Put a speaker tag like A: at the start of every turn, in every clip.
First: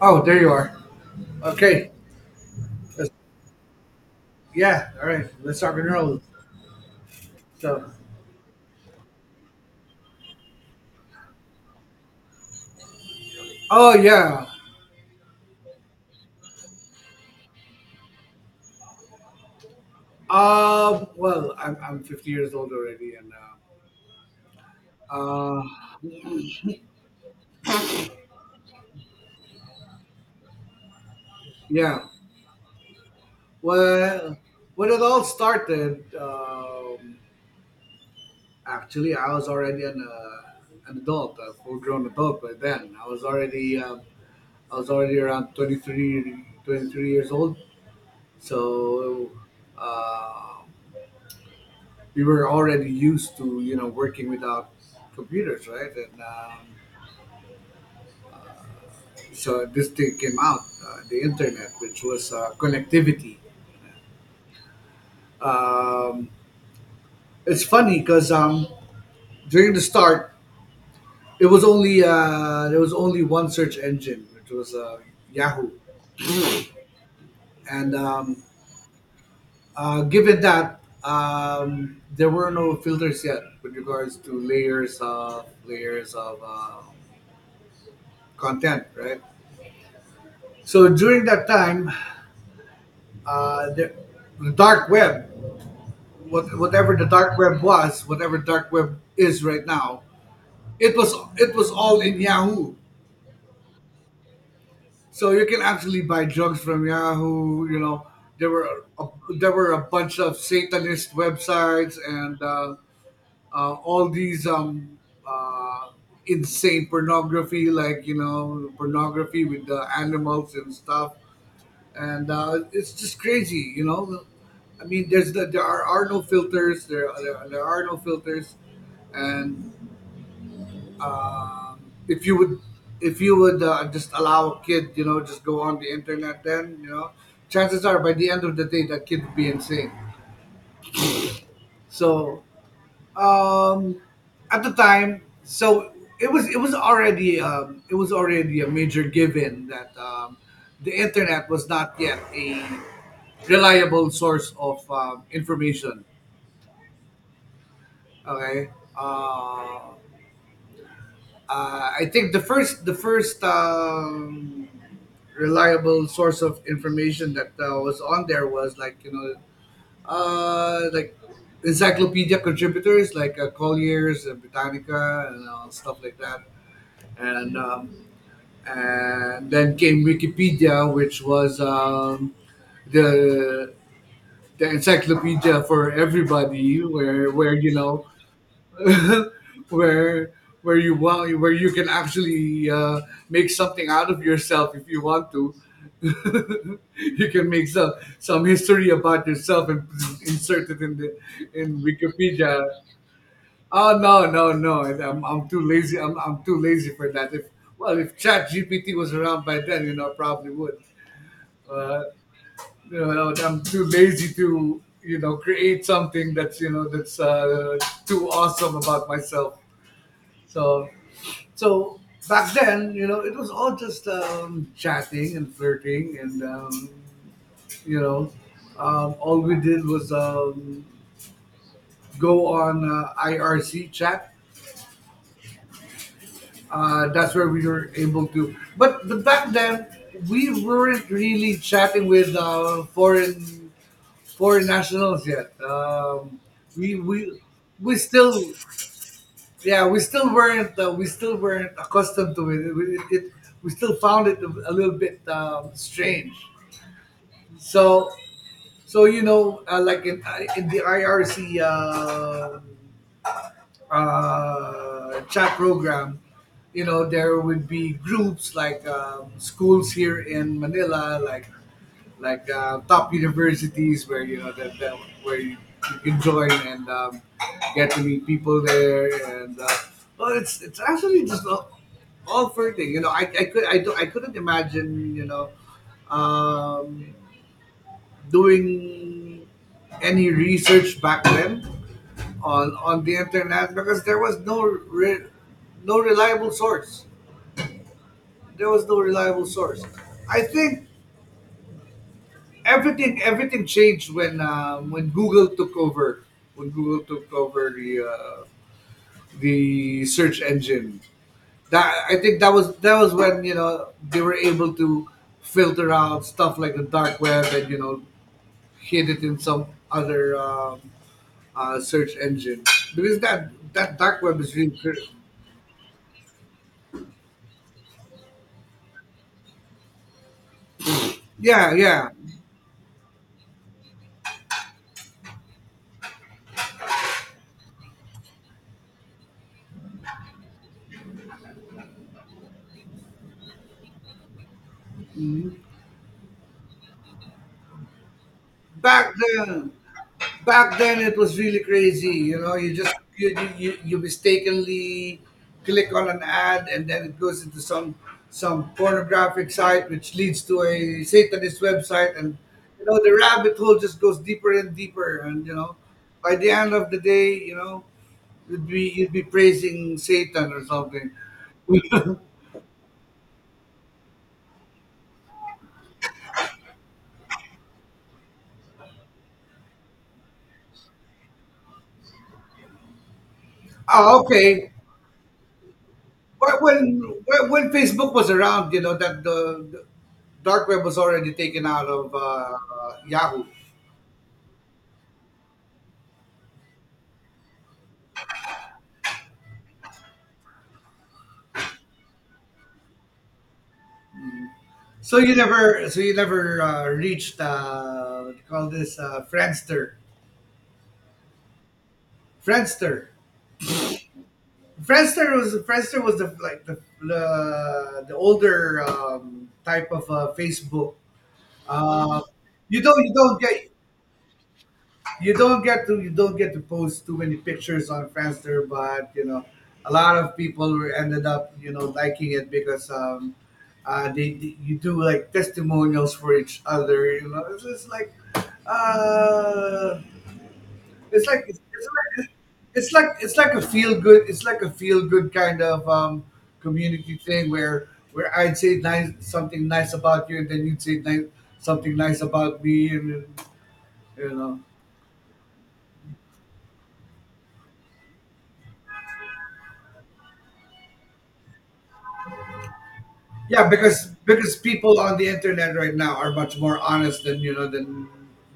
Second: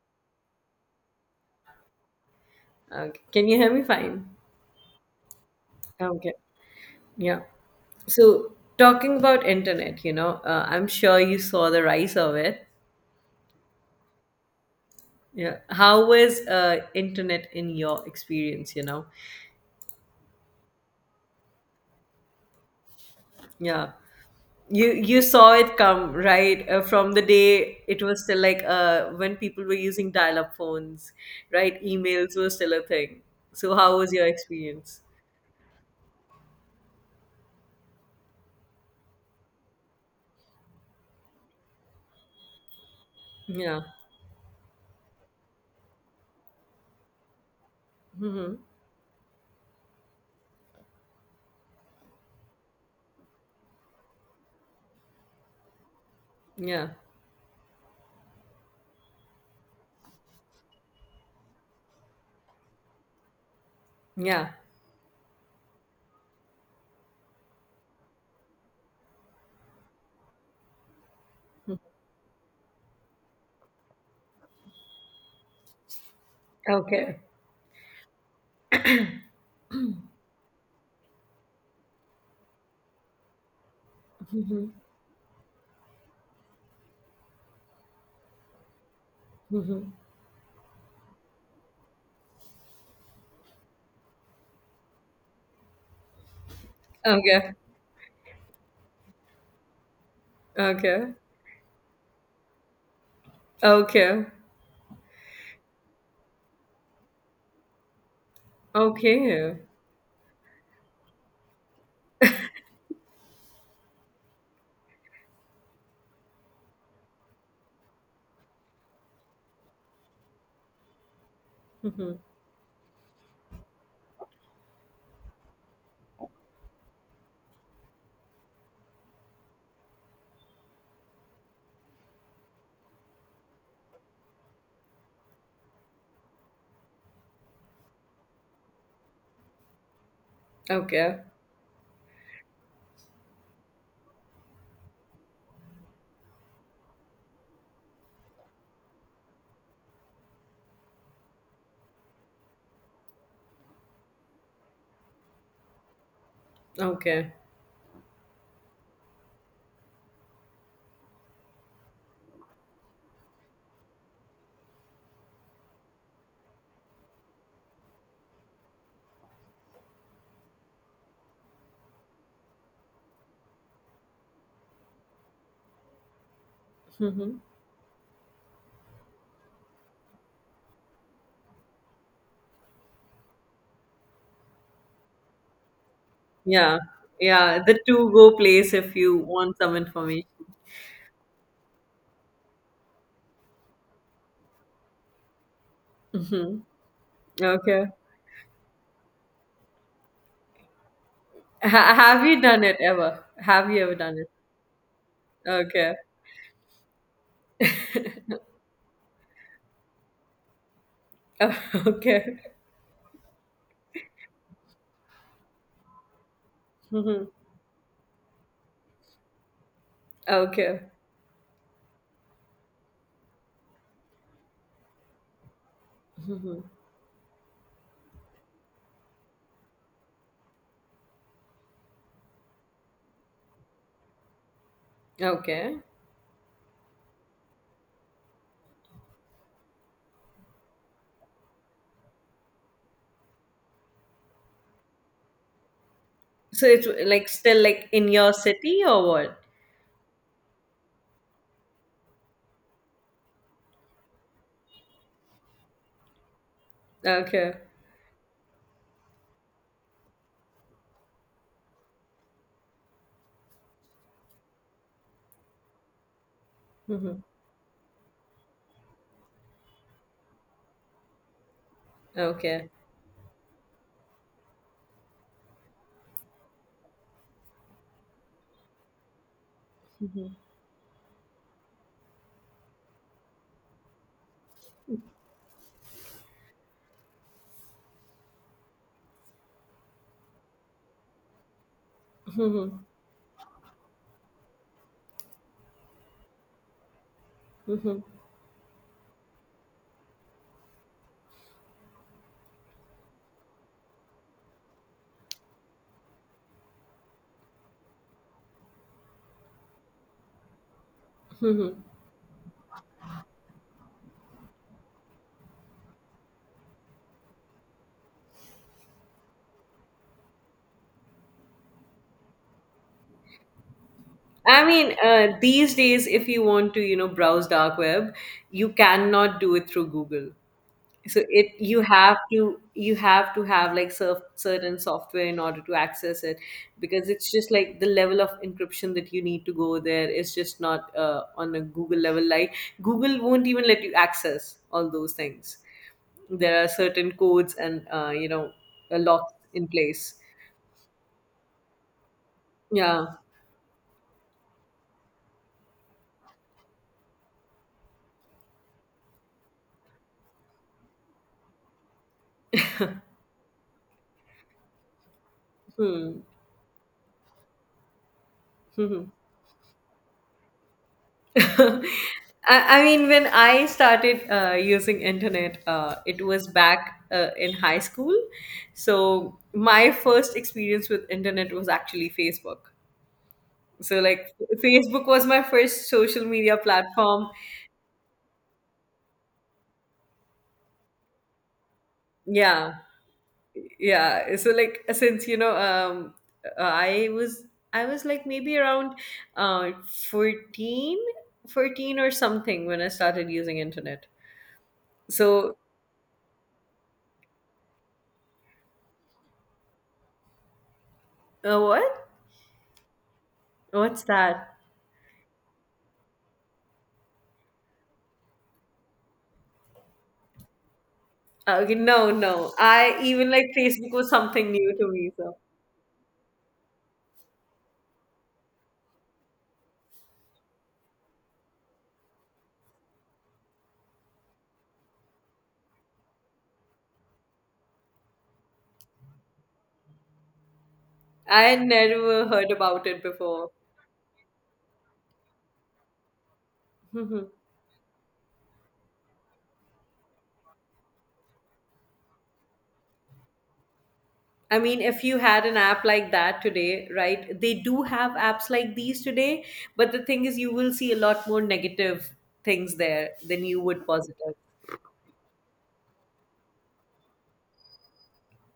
A: Oh, there you are. Okay. Let's-
B: Okay. Can you hear me fine?
A: yeah. All right. Let's start and roll.
B: Okay. Yeah.
A: So.
B: So talking about internet, I'm sure you saw the rise of it.
A: Oh yeah.
B: Yeah. How was internet in your experience?
A: Well, I'm 50 years old already, and
B: Yeah. You
A: uh,
B: you saw it
A: uh
B: come, right? From the day it was still like when people were using dial-up phones, right?
A: yeah.
B: Emails were still a thing. So how was your
A: Well, when
B: experience?
A: it all started, actually, I was already an adult, a full grown adult by then.
B: Yeah.
A: I was already around 23, 23 years old.
B: Mm-hmm.
A: So. Uh, we were already used to you know working without computers, right. and um,
B: Yeah.
A: so this thing came out, the internet, which was connectivity.
B: Yeah.
A: um, it's funny because during the start it was only there was only one search engine, which was Yahoo.
B: Okay.
A: And um, uh, given that there were no filters yet with regards to layers of content, right.
B: Mm-hmm.
A: So during that time, uh, the, the dark web, whatever the dark
B: Okay.
A: web was, whatever dark web is right now, it was
B: Okay.
A: it was all in Yahoo.
B: Okay.
A: So you can actually buy drugs from Yahoo. You know, there were a, there
B: Okay.
A: were a bunch of Satanist websites, and all these uh, insane pornography, like you know, pornography with the animals and stuff.
B: Mhm.
A: And it's just crazy, you know. I mean, there's the, there are no filters. There are no filters. And um, if you would if you would just allow a kid, you know, just go on the internet, then you know, chances are by the end of the day that kid would be insane.
B: Okay.
A: So Um, at the time, so it was already it was already a major given that the internet was not yet a reliable source of information.
B: Okay.
A: Okay. uh, I think the first reliable source of information that was on there was like you know like encyclopedia contributors like Collier's and Britannica and stuff like that.
B: Mhm.
A: And um, and then came Wikipedia, which was the the encyclopedia for
B: Yeah.
A: everybody, where
B: Yeah,
A: you
B: the
A: know
B: two go place if you want some information.
A: where where you can actually make something out of yourself if you want to.
B: Hmm.
A: You can make
B: Okay.
A: some history about yourself and insert it in the in
B: Have you done
A: Wikipedia.
B: it ever? Have you ever
A: Oh
B: done
A: no,
B: it?
A: no, no! I'm too
B: Okay.
A: lazy. I'm too lazy for that. If Well, if Chat GPT was around by then, you know, I probably would. Uh,
B: Okay.
A: you know, I'm too lazy to you know create something that's you know that's
B: Hmm.
A: too awesome about myself.
B: Okay.
A: So so back then, you know, it was all just chatting and flirting, and you know, all we did was go on IRC chat.
B: Okay.
A: That's where we were able to. But back then, we weren't really chatting with foreign nationals yet.
B: So it's
A: We
B: like
A: we
B: still like
A: we
B: in your
A: still
B: city or what?
A: yeah, we still weren't accustomed to it. We still found it a little bit strange.
B: Okay.
A: So so you know, like in the IRC chat program, you know,
B: Hmm.
A: there would be groups like schools here in Manila, like
B: Okay.
A: top universities where you know that where you can join and get to meet people there and. Well, it's actually just all fair. You know, I couldn't imagine you know um, doing any research back then
B: Hmm.
A: on the internet because there was no reliable source.
B: Hmm.
A: There was no reliable source. I think everything changed when Google took over, when Google took over the search engine.
B: Hmm.
A: That I think that was when you know they were able to filter out stuff like the dark web, and you know hid it in some other search engine because that dark web is
B: I
A: really
B: mean, these days, if you want to, browse dark web, you cannot do it through Google. So it
A: yeah yeah
B: you have to have like surf, certain software in order to access it because it's just like the level of encryption that you need to go there is just not on a Google level. Like Google won't even let you access all those things. There are certain codes and
A: back
B: locks in
A: then,
B: place.
A: it was really crazy, you know. You just
B: Yeah.
A: you mistakenly click on an ad and then it goes into some pornographic site which leads to a satanist website, and you know the rabbit hole just goes deeper and deeper, and you know
B: Hmm.
A: by the end of the day, you know, you'd be praising satan or something.
B: I, I mean, when I started using internet, it was back in high school. So my first experience with internet was actually Facebook. So
A: Oh,
B: like
A: okay.
B: Facebook was my first social
A: Well,
B: media platform.
A: when facebook was around, you know that the dark web was already taken out of
B: Yeah,
A: Yahoo.
B: yeah. So like since uh, I was I was like maybe around uh 14, fourteen or something when I started using internet. So
A: So you never reached what do you call this, Friendster,
B: what?
A: Friendster.
B: What's that?
A: Friendster was, Friendster was the like the older type of Facebook.
B: Ah, okay, no,
A: Uh,
B: no.
A: you
B: I
A: don't you
B: even
A: don't
B: like
A: get
B: Facebook was something new to me,
A: you
B: so
A: don't get to, you don't get to post too many pictures on Friendster, but you know, a lot of people were ended up you know liking it because they- you do like testimonials for each other. You know, it's just like uh, it's
B: I
A: like it's,
B: had
A: it's like
B: never heard about it
A: it's
B: before.
A: like a feel good, kind of community
B: Mhm.
A: thing where I'd say nice, something nice about you, and then you'd say nice, something nice about me, and you
B: I
A: know.
B: mean, if you had an app like that today, right? They do have apps like these today, but the thing is, you will see a lot more negative things there than you
A: Yeah,
B: would
A: because
B: positive.
A: people on the internet right now are much more honest than you know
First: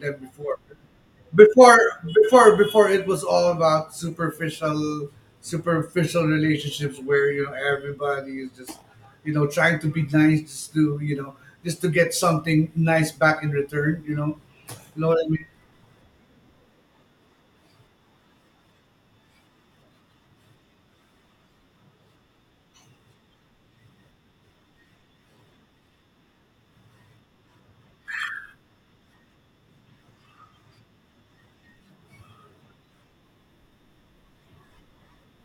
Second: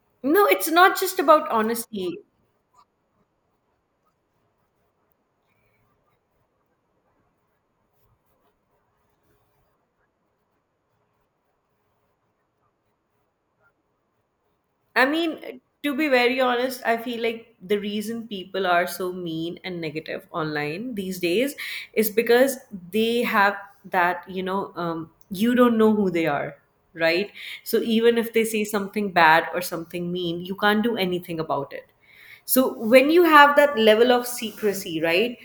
A: than
B: No,
A: before.
B: it's not just about honesty.
A: Before it was all about superficial superficial relationships where you know everybody is just you know trying to be nice just to you know just to get something nice back in return. You
B: I
A: know what I mean?
B: mean, to be very honest, I feel like the reason people are so mean and negative online these days is because they have you don't know who they are, right? So even if they say something bad or something mean, you can't do anything about it. So when you have that level of secrecy, right?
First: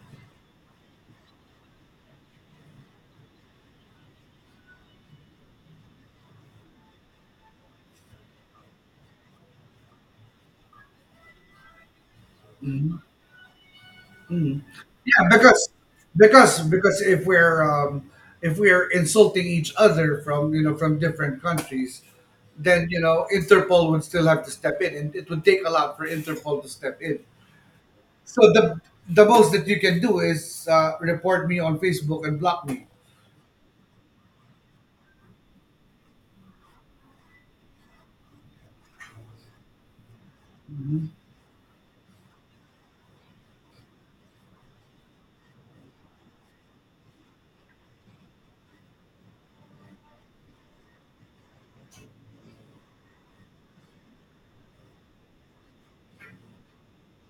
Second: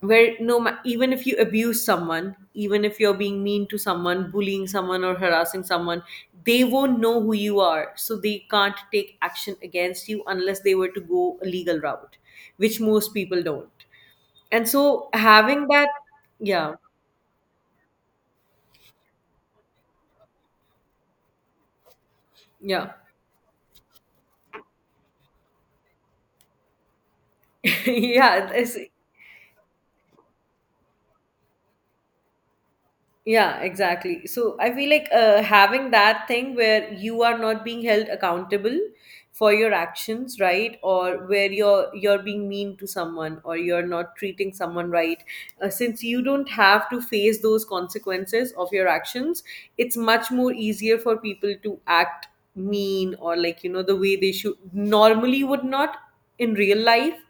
B: Where even if you abuse someone, even if you're being mean to someone, bullying someone or harassing someone, they won't know who you are, so they can't take action against you unless they were to go a legal route, which most people don't.
A: Mhm.
B: And so
A: Yeah,
B: having
A: because
B: that
A: because
B: Yeah,
A: because if we're um, if we're insulting each other from you know from different countries, then
B: yeah.
A: you know Interpol would still have to step in, and it would take a lot for Interpol to step in.
B: yeah
A: So
B: it's,
A: the most that you can do is report me on Facebook and block me.
B: Yeah, exactly. So I feel like having that thing where you are not being held accountable for your actions, right? Or where you're being mean to someone or you're not treating someone right. Since you don't have to face those consequences of your actions, it's much more easier for people to act mean or, like, you know, the way they should normally would not in real life.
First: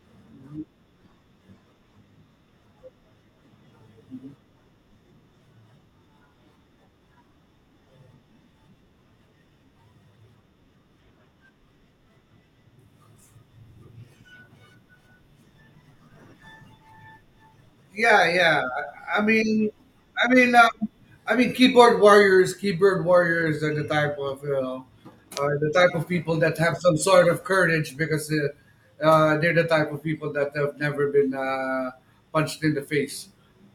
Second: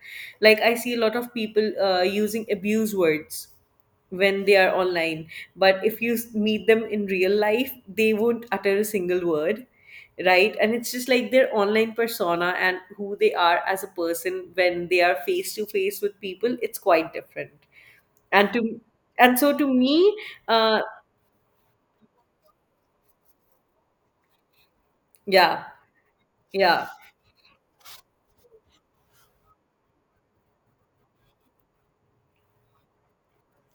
B: Like I see a lot of people using abuse words when they are online. But if you meet them in real life, they won't utter a single word, right? And it's just like their online persona and who they are as a person when they are face to face with people, it's quite different.
A: Yeah,
B: And
A: yeah.
B: to
A: I
B: and so
A: mean,
B: To me,
A: I mean, um,
B: uh,
A: I mean, keyboard warriors are the type of you know, are
B: yeah,
A: the type of people that have
B: yeah.
A: some sort of courage because they're the type of people that have never been punched in the face.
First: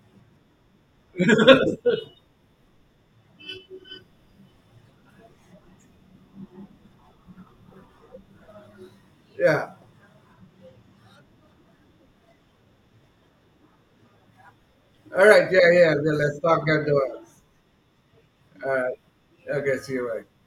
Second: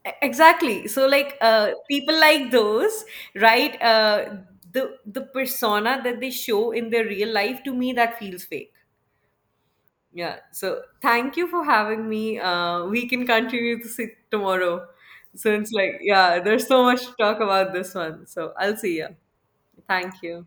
B: Exactly. So like people like those, right? The persona that they show in their real life, to me that feels fake.
A: Yeah.
B: Yeah. So thank you for having me. We can continue this tomorrow.
A: All right.
B: So
A: Yeah,
B: it's
A: yeah.
B: like,
A: Then let's
B: yeah,
A: talk.
B: there's so much to
A: All
B: talk about this one. So I'll
A: right.
B: see you.
A: Okay. See you.
B: Thank
A: Right.
B: you.